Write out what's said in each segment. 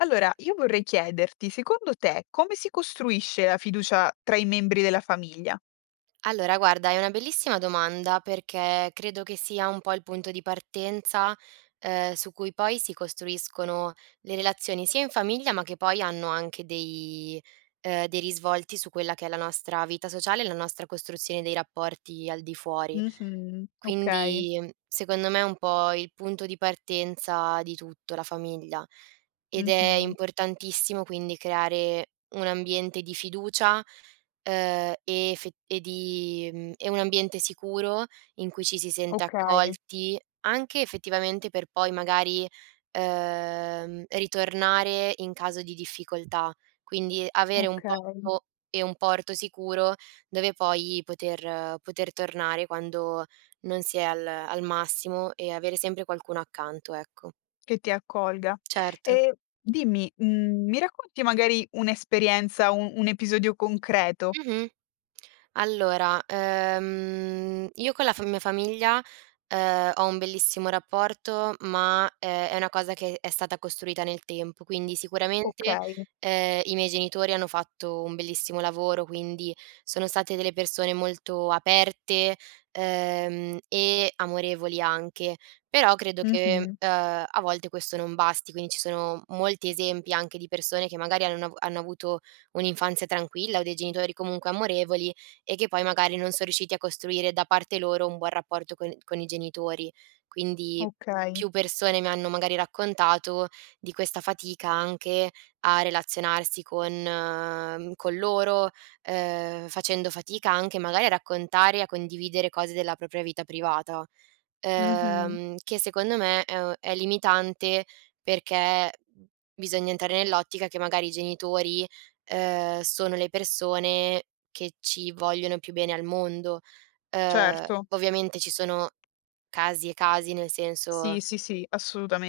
Allora io vorrei chiederti, secondo te come si costruisce la fiducia tra i membri della famiglia? Allora guarda è una bellissima domanda perché credo che sia un po' il punto di partenza, ehm, su cui poi si costruiscono le relazioni, sia in famiglia ma che poi hanno anche dei ehm, dei risvolti su quella che è la nostra vita sociale e la nostra costruzione dei rapporti al di fuori. Mh-mh, okay. Quindi, ehm, secondo me è un po' il punto di partenza di tutto la famiglia ed è Mh-mh. importantissimo quindi creare un ambiente di fiducia, ehm, e effet e di mhmm, e un ambiente sicuro in cui ci si sente Okay. accolti, anche effettivamente per poi magari, ehm, ritornare in caso di difficoltà. Quindi avere un Okay. posto e un porto sicuro dove poi poter poter tornare quando non si è al al massimo e avere sempre qualcuno accanto, ecco. Che ti accolga. Certo. E dimmi, mhmm, mi racconti magari un'esperienza, un un episodio concreto? Mh-mh. Allora, ehm, io con la fa mia famiglia, ehm, ho un bellissimo rapporto ma, ehm, è una cosa che è stata costruita nel tempo. Quindi sicuramente, Okay. ehm, i miei genitori hanno fatto un bellissimo lavoro, quindi sono state delle persone molto aperte, ehm, e amorevoli anche; però credo che, Mh-mh. ehm, a volte questo non basti. Quindi ci sono molti esempi anche di persone che magari hanno avu hanno avuto un'infanzia tranquilla o dei genitori comunque amorevoli e che poi magari non son riusciti a costruire da parte loro un buon rapporto con con i genitori. Quindi Okay. più persone mi hanno magari raccontato di questa fatica anche a relazionarsi con ehm, con loro, ehm, facendo fatica anche magari a raccontare e a condividere cose della propria vita privata; Mh-mh. ehm, che secondo me, ehm, è limitante perché bisogna entrare nell'ottica che magari i genitori, ehm, sono le persone che ci vogliono più bene al mondo. Ehm, Certo. ovviamente ci sono casi e casi nel senso Sì, sì, sì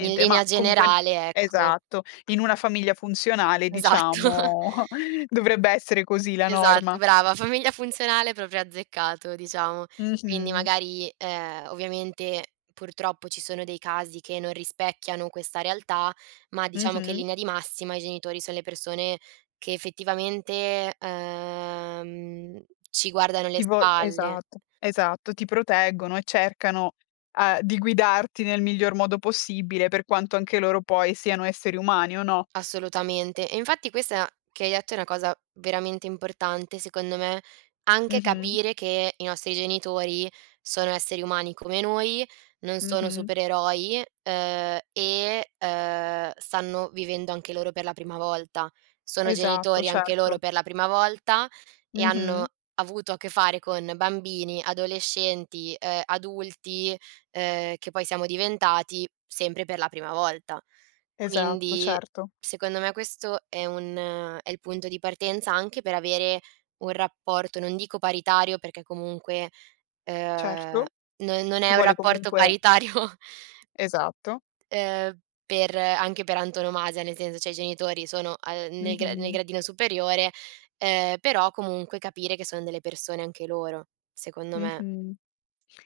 in linea ma comunque generale, ecco esatto, in una famiglia funzionale Esatto. diciamo dovrebbe essere così la Esatto norma. brava. Famiglia funzionale proprio azzeccato diciamo. Quindi Mh-mh. magari, ehm, ovviamente purtroppo ci sono dei casi che non rispecchiano questa realtà, ma diciamo che in Mh-mh. linea di massima, i genitori son le persone che effettivamente, ehm, ci guardano le Ti vo spalle. esatto. Esatto ti proteggono e cercano, uhm, di guidarti nel miglior modo possibile per quanto anche loro poi siano esseri umani, o no? Assolutamente, e infatti questa che hai detto è una cosa veramente importante secondo me, anche Mh-mh. capire che i nostri genitori sono esseri umani come noi, non sono Mh-mh. supereroi, ehm, e, ehm, stanno vivendo anche loro per la prima volta. Sono Esatto, genitori anche loro certo. per la prima volta e hanno Mh-mh. avuto a che fare con bambini, adolescenti, ehm, adulti, ehm, che poi siamo diventati sempre per la prima volta. Esatto, Quindi, certo. secondo me, questo è un è il punto di partenza anche per avere un rapporto, non dico paritario perché comunque, ehm, Certo. non non Ci è un vuole rapporto comunque paritario Esatto. ehm, per anche per antonomasia, nel senso cioè i genitori sono a ehm, nel gra nel Mh-mh. gradino superiore, ehm, però comunque capire che sono delle persone anche loro, secondo me. Mh-mh.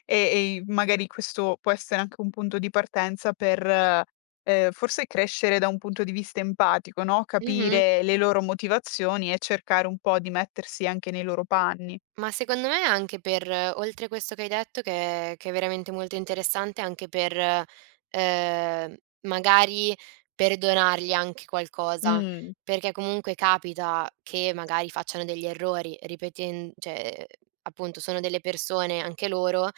E, ehm, magari questo può essere anche un punto di partenza per, ehm, forse crescere da un punto di vista empatico, no, Mh-mh. capire le loro motivazioni e cercare un po' di mettersi anche nei loro panni. Ma secondo me anche per oltre questo che hai detto che che è veramente molto interessante anche per, ehm, m magari perdonargli anche qualcosa, Mh. perché comunque capita che magari facciano degli errori ripetend cioè, ehm, appunto sono delle persone anche loro,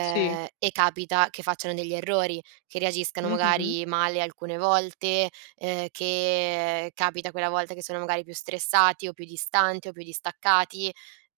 Sì. e capita che facciano degli errori, che reagiscano Mh-mh. magari male alcune volte, ehm, che capita quella volta che sono magari più stressati, o più distanti o più distaccati,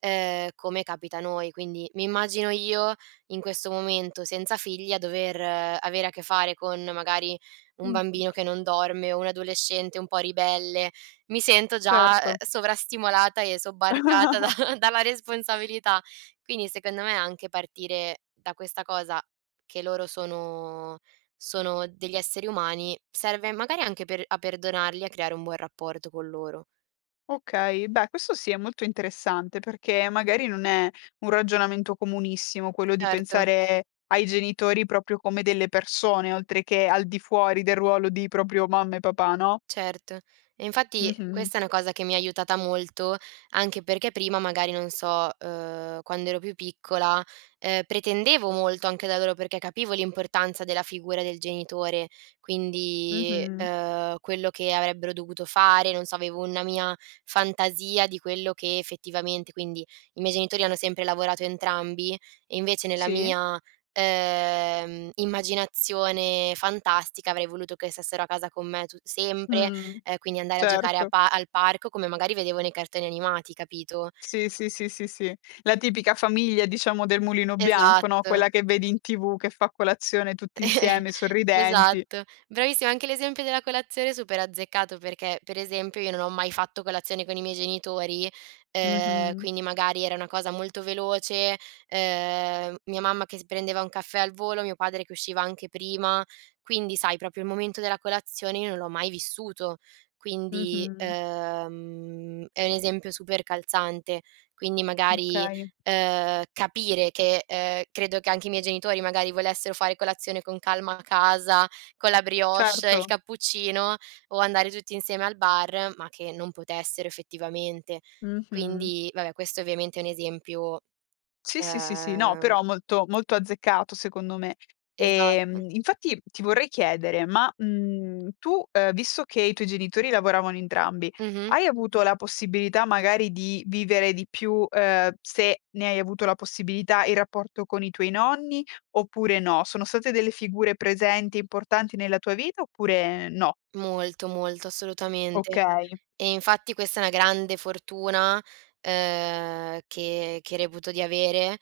ehm, come capita a noi. Quindi mi immagino io, in questo momento senza figli a dover avere a che fare con magari un bambino che Mh-mh. non dorme, o un adolescente un po' ribelle, mi sento già, ehm, Certo. sovrastimolata e sobbarcata da dalla responsabilità. Quindi secondo me, anche partire da questa cosa, che loro sono sono degli esseri umani, serve magari anche per a perdonarli e a creare un buon rapporto con loro. Okay. Beh questo sì è molto interessante, perché magari non è un ragionamento comunissimo quello di Certo. pensare ai genitori proprio come delle persone, oltre che al di fuori del ruolo di proprio mamma e papà, no? Certo. E infatti Mh-mh. questa è una cosa che mi ha aiutata molto, anche perché prima magari, non so, ehm, quando ero più piccola, ehm, pretendevo molto anche da loro perché capivo l'importanza della figura del genitore quindi, Mh-mh. ehm, quello che avrebbero dovuto fare, non so avevo una mia fantasia di quello che effettivamente quindi, i miei genitori hanno sempre lavorato entrambi e invece nella Sì. mia, ehm, immaginazione fantastica avrei voluto che stessero a casa con me tut sempre, Mh. ehm, quindi andare a giocare a Certo. pa al parco come magari vedevo nei cartoni animati, capito? Sì, sì, sì, sì, sì. La tipica famiglia diciamo, del Mulino Bianco, no, Esatto. quella che vedi in TV, che fa colazione tutti insieme sorridenti. Esatto. Bravissima anche l'esempio della colazione super azzeccato, perché per esempio io non ho mai fatto colazione con i miei genitori, ehm, Mh-mh. quindi magari era una cosa molto veloce, ehm, mia mamma che si prendeva un caffè al volo, mio padre che usciva anche prima, quindi sai proprio il momento della colazione io non l'ho mai vissuto; quindi, Mh-mh. ehm, è un esempio super calzante. Quindi magari, Okay. ehm, capire che, ehm, credo che anche i miei genitori magari volessero fare colazione con calma a casa con la brioche, il Certo. cappuccino o andare tutti insieme al bar, ma che non potessero effettivamente. Mh-mh. Quindi, vabbè questo ovviamente è un esempio, Sì, sì, sì, sì. No ehm però molto molto azzeccato secondo me. Esatto. Ehm, infatti ti vorrei chiedere ma, mhmm, tu, ehm, visto che i tuoi genitori lavoravano entrambi, Mh-mh. hai avuto la possibilità magari di vivere di più, ehm, se ne hai avuto la possibilità, il rapporto con i tuoi nonni oppure no? Sono state delle figure presenti e importanti nella tua vita oppure no? Molto, molto assolutamente. Okay. E infatti questa è una grande fortuna, ehm, che che reputo di avere,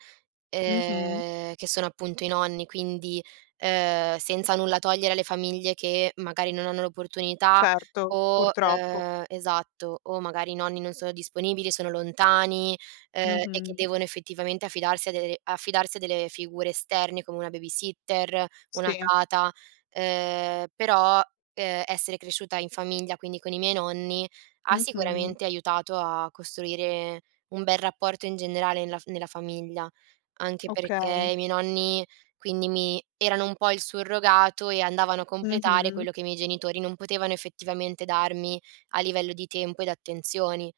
Mh-mh. ehm, che sono appunto i nonni. Quindi, ehm, senza nulla togliere alle famiglie che magari non hanno l'opportunità Certo. o, Purtroppo. ehm esatto o magari i nonni non sono disponibili, sono lontani, ehm, e che Mh-mh. devono effettivamente affidarsi a dere affidarsi a delle figure esterne come una babysitter, una Sì. tata, ehm, però, ehm, essere cresciuta in famiglia quindi con i miei nonni, ha Mh-mh. sicuramente aiutato a costruire un bel rapporto in generale nella fa nella famiglia. Anche perché Okay. i miei nonni quindi mi erano un po' il surrogato e andavano a completare Mh-mh. quello che i miei genitori non potevano effettivamente darmi a livello di tempo ed attenzioni.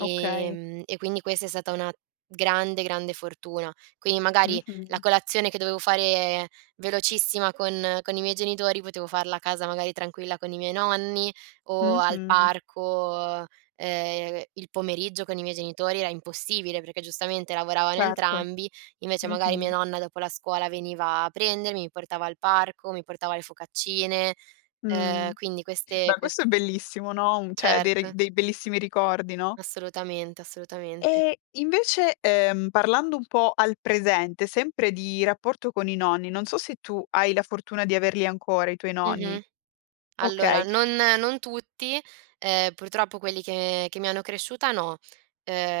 Okay. e quindi questa è stata una grande, grande fortuna. Quindi magari la Mh-mh. colazione che dovevo fare velocissima con con i miei genitori potevo farla a casa magari tranquilla con i miei nonni, o al Mh-mh. parco; ehm, il pomeriggio con i miei genitori era impossibile perché giustamente lavoravano Certo. entrambi. Invece magari mia Mh-mh. nonna dopo la scuola veniva a prendermi, mi portava al parco, mi portava le focaccine, Mh. ehm, quindi queste Beh quest questo è bellissimo, no, un cioè dei re Certo. dei bellissimi ricordi, no? Assolutamente, assolutamente. Eh invece, ehm, parlando un po' al presente, sempre di rapporto con i nonni, non so se tu hai la fortuna di averli ancora i tuoi nonni. Mh-mh. Allora Okay. non non tutti. Ehm, purtroppo quelli che che mi hanno cresciuta no,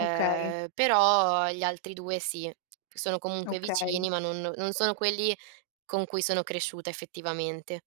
Okay. però agli altri due sì, che sono comunque Okay. vicini ma non non sono quelli con cui sono cresciuta effettivamente.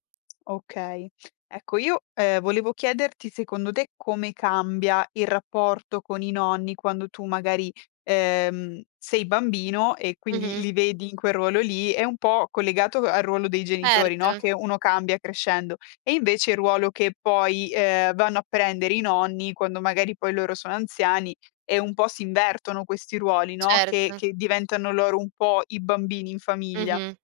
Okay. Ecco io, ehm, volevo chiederti secondo te come cambia il rapporto con i nonni quando tu magari, ehm, sei bambino e quindi Mh-mh. li vedi in quel ruolo lì, è un po' collegato al ruolo dei genitori, no, Erto. che uno cambia crescendo; e invece il ruolo che poi, ehm, vanno a prendere i nonni quando magari poi loro sono anziani, e un po' si invertono questi ruoli, no, che Certo. che diventano loro un po' i bambini in famiglia. Mh-mh.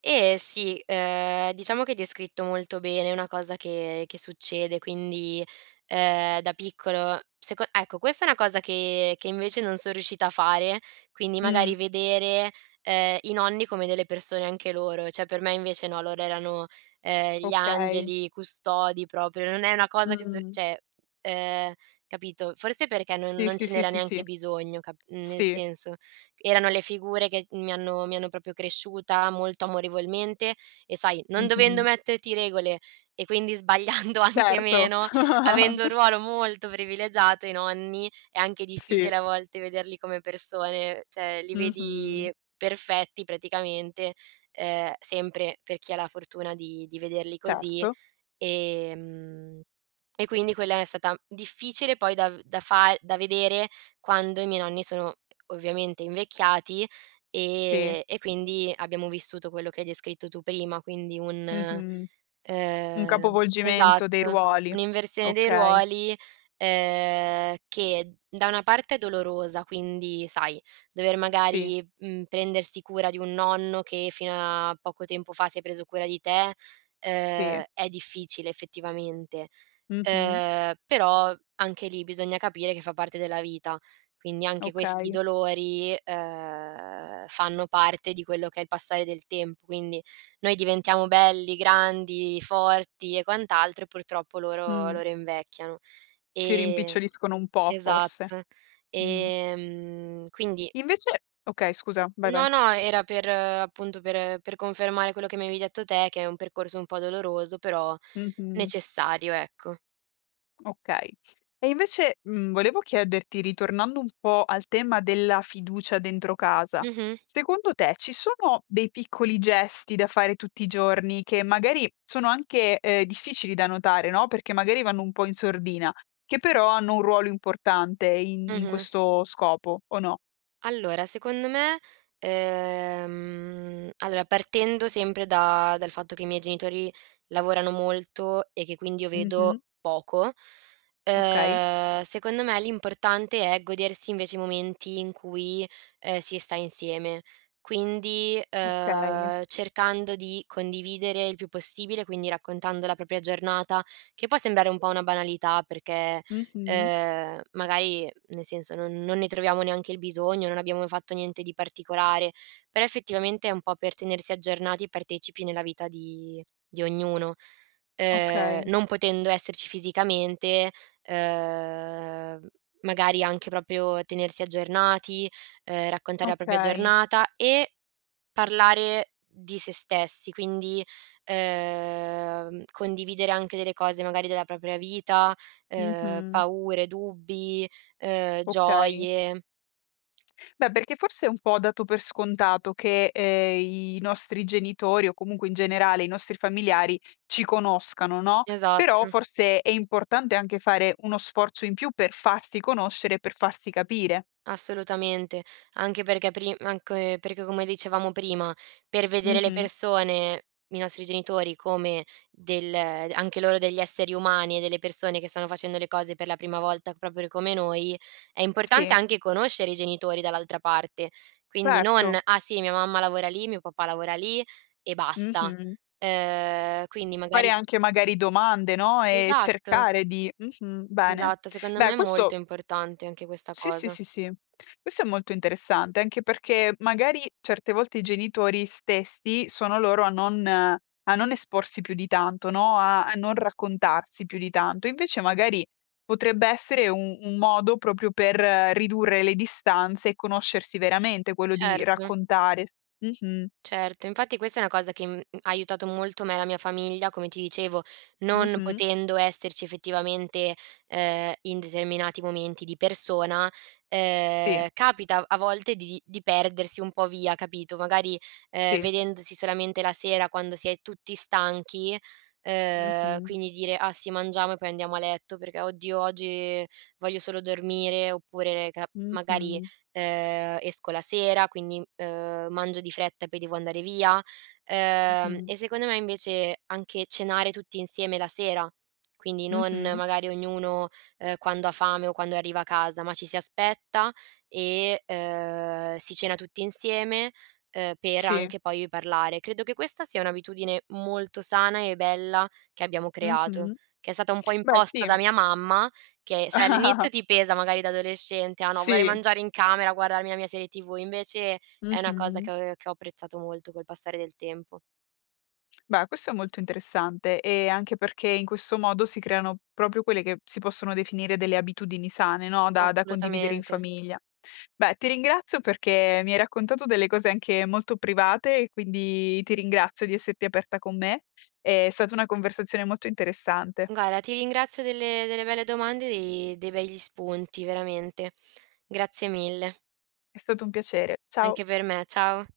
Eh sì, ehm, diciamo che hai descritto molto bene, è una cosa che che succede. Quindi, ehm, da piccolo seco ecco questa è una cosa che che invece non son riuscita a fare, quindi magari Mh. vedere, ehm, i nonni come delle persone anche loro, cioè per me invece no, loro erano, ehm, gli Okay. angeli, i custodi proprio, non è una cosa che sor Mh. cioè, ehm, capito. Forse perché non Sì, non sì, ce sì, n'era sì, neanche sì. bisogno cap mhmm, nel Sì. senso: erano le figure che s mi hanno mi hanno proprio cresciuta molto amorevolmente e sai, non dovendo Mh-mh. metterti regole e quindi sbagliando anche Certo. meno, avendo un ruolo molto privilegiato i nonni, è anche difficile Sì. a volte vederli come persone. Cioè li Mh-mh. vedi perfetti praticamente, ehm, sempre per chi ha la fortuna di di vederli così. Certo. Ehm, e quindi quella è stata difficile poi da v da far da vedere quando i miei nonni sono ovviamente invecchiati, Sì. ehm, e quindi abbiamo vissuto quello che hai descritto tu prima, quindi un, Mh-mh. Un ehm capovolgimento dei esatto ruoli. un'inversione dei Okay. ruoli, ehm, che da una parte è dolorosa: quindi sai dover Sì. magari, uhm, prendersi cura di un nonno che fino a poco tempo fa si è preso cura di te, ehm, Sì. è difficile effettivamente; Mh-mh. ehm, però anche lì bisogna capire che fa parte della vita, quindi anche questi Okay. dolori, ehm, fanno parte di quello che è il passare del tempo. Quindi noi diventiamo belli, grandi, forti e quant'altro e purtroppo loro Mh. loro invecchiano Si e rimpiccioliscono un po' forse. esatto. Mh. Ehm, quindi Invece okay scusa, vai, No, vai. no, era per appunto per per confermare quello che mi avevi detto te, che è un percorso un po' doloroso però Mh-mh. necessario, ecco. Okay. E invece, mhmm, volevo chiederti ritornando un po' al tema della fiducia dentro casa, Mh-mh. secondo te ci sono dei piccoli gesti da fare tutti i giorni che magari sono anche, ehm, difficili da notare, no, perché magari vanno un po' in sordina, che però hanno un ruolo importante in in Mh-mh. questo scopo o no? Allora secondo me, ehm, allora partendo sempre da dal fatto che i miei genitori lavorano molto e che quindi io vedo Mh-mh. poco, Okay. ehm, secondo me l'importante è godersi invece i momenti in cui, ehm, si sta insieme. Quindi, Okay. ehm, cercando di condividere il più possibile, quindi raccontando la propria giornata, che può sembrare un po' una banalità perché, Mh-mh. ehm, magari nel senso, non non ne troviamo neanche il bisogno, non abbiamo fatto niente di particolare, però effettivamente è un po' per tenersi aggiornati e partecipi nella vita di di ognuno. Ehm, Okay. non potendo esserci fisicamente, ehm, magari anche proprio tenersi aggiornati, ehm, raccontare la propria Okay. giornata e parlare di se stessi, quindi, ehm, condividere anche delle cose magari della propria vita, ehm, Mh-mh. paure, dubbi, ehm, Okay. gioie. Beh, perché forse è un po' dato per scontato che, ehm, i nostri genitori o comunque in generale i nostri familiari ci conoscano, no. Però Esatto. forse è importante anche fare uno sforzo in più per farsi conoscere e per farsi capire. Assolutamente. Anche perché prim anche perché come dicevamo prima per vedere le Mh-mh. persone i nostri genitori come del anche loro degli esseri umani e delle persone che stanno facendo le cose per la prima volta, proprio come noi, è importante Sì. anche conoscere i genitori dall'altra parte, quindi non: Certo. "Ah sì mia mamma lavora lì, mio papà lavora lì e basta." Mh-mh. Ehm, quindi Fare magari anche magari domande, no, ehm, Esatto. cercare di mh-mh, bene. Esatto, secondo me Beh è molto questo importante anche questa Sì, sì, cosa. sì, sì. Questo è molto interessante anche perché magari certe volte i genitori stessi sono loro a non a non esporsi più di tanto, no, a a non raccontarsi più di tanto. Invece magari potrebbe essere un un modo proprio per ridurre le distanze e conoscersi veramente, quello di Certo. raccontare. Mh-mh. Certo, infatti questa è una cosa che, mhmm, ha aiutato molto me e la mia famiglia come ti dicevo. Non Mh-mh. potendo esserci effettivamente, ehm, in determinati momenti di persona, Sì. ehm, capita a volte di di perdersi un po' via, capito; magari, ehm, Sì. vedendosi solamente la sera quando si è tutti stanchi, ehm, Mh-mh. quindi dire: "Ah sì mangiamo e poi andiamo a letto perché oddio oggi voglio solo dormire", oppure ne ca magari, Mh-mh. ehm, esco la sera quindi, ehm, mangio di fretta e poi devo andare via, ehm, Mh-mh. e secondo me invece anche cenare tutti insieme la sera, quindi non Mh-mh. magari ognuno, ehm, quando ha fame o quando arriva a casa, ma ci si aspetta e, ehm, si cena tutti insieme, ehm, per Sì. anche poi io parlare. Credo che questa sia un'abitudine molto sana e bella che abbiamo creato, Mh-mh. che è stata un po' Beh imposta sì. da mia mamma, che sai all'inizio ti pesa magari da adolescente: "Ah no vorrei Sì. mangiare in camera a guardarmi la mia serie TV"; invece è una cosa che Mh-mh. ho che ho apprezzato molto col passare del tempo. Beh questo è molto interessante, ehm, anche perché in questo modo si creano proprio quelle che si possono definire delle abitudini sane, no, da da condividere in Assolutamente. famiglia. Beh, ti ringrazio perché mi hai raccontato delle cose anche molto private e quindi ti ringrazio di esserti aperta con me. È stata una conversazione molto interessante. Guarda, ti ringrazio delle delle belle domande e dei dei begli spunti, veramente. Grazie mille. È stato un piacere. Ciao. Anche per me. Ciao.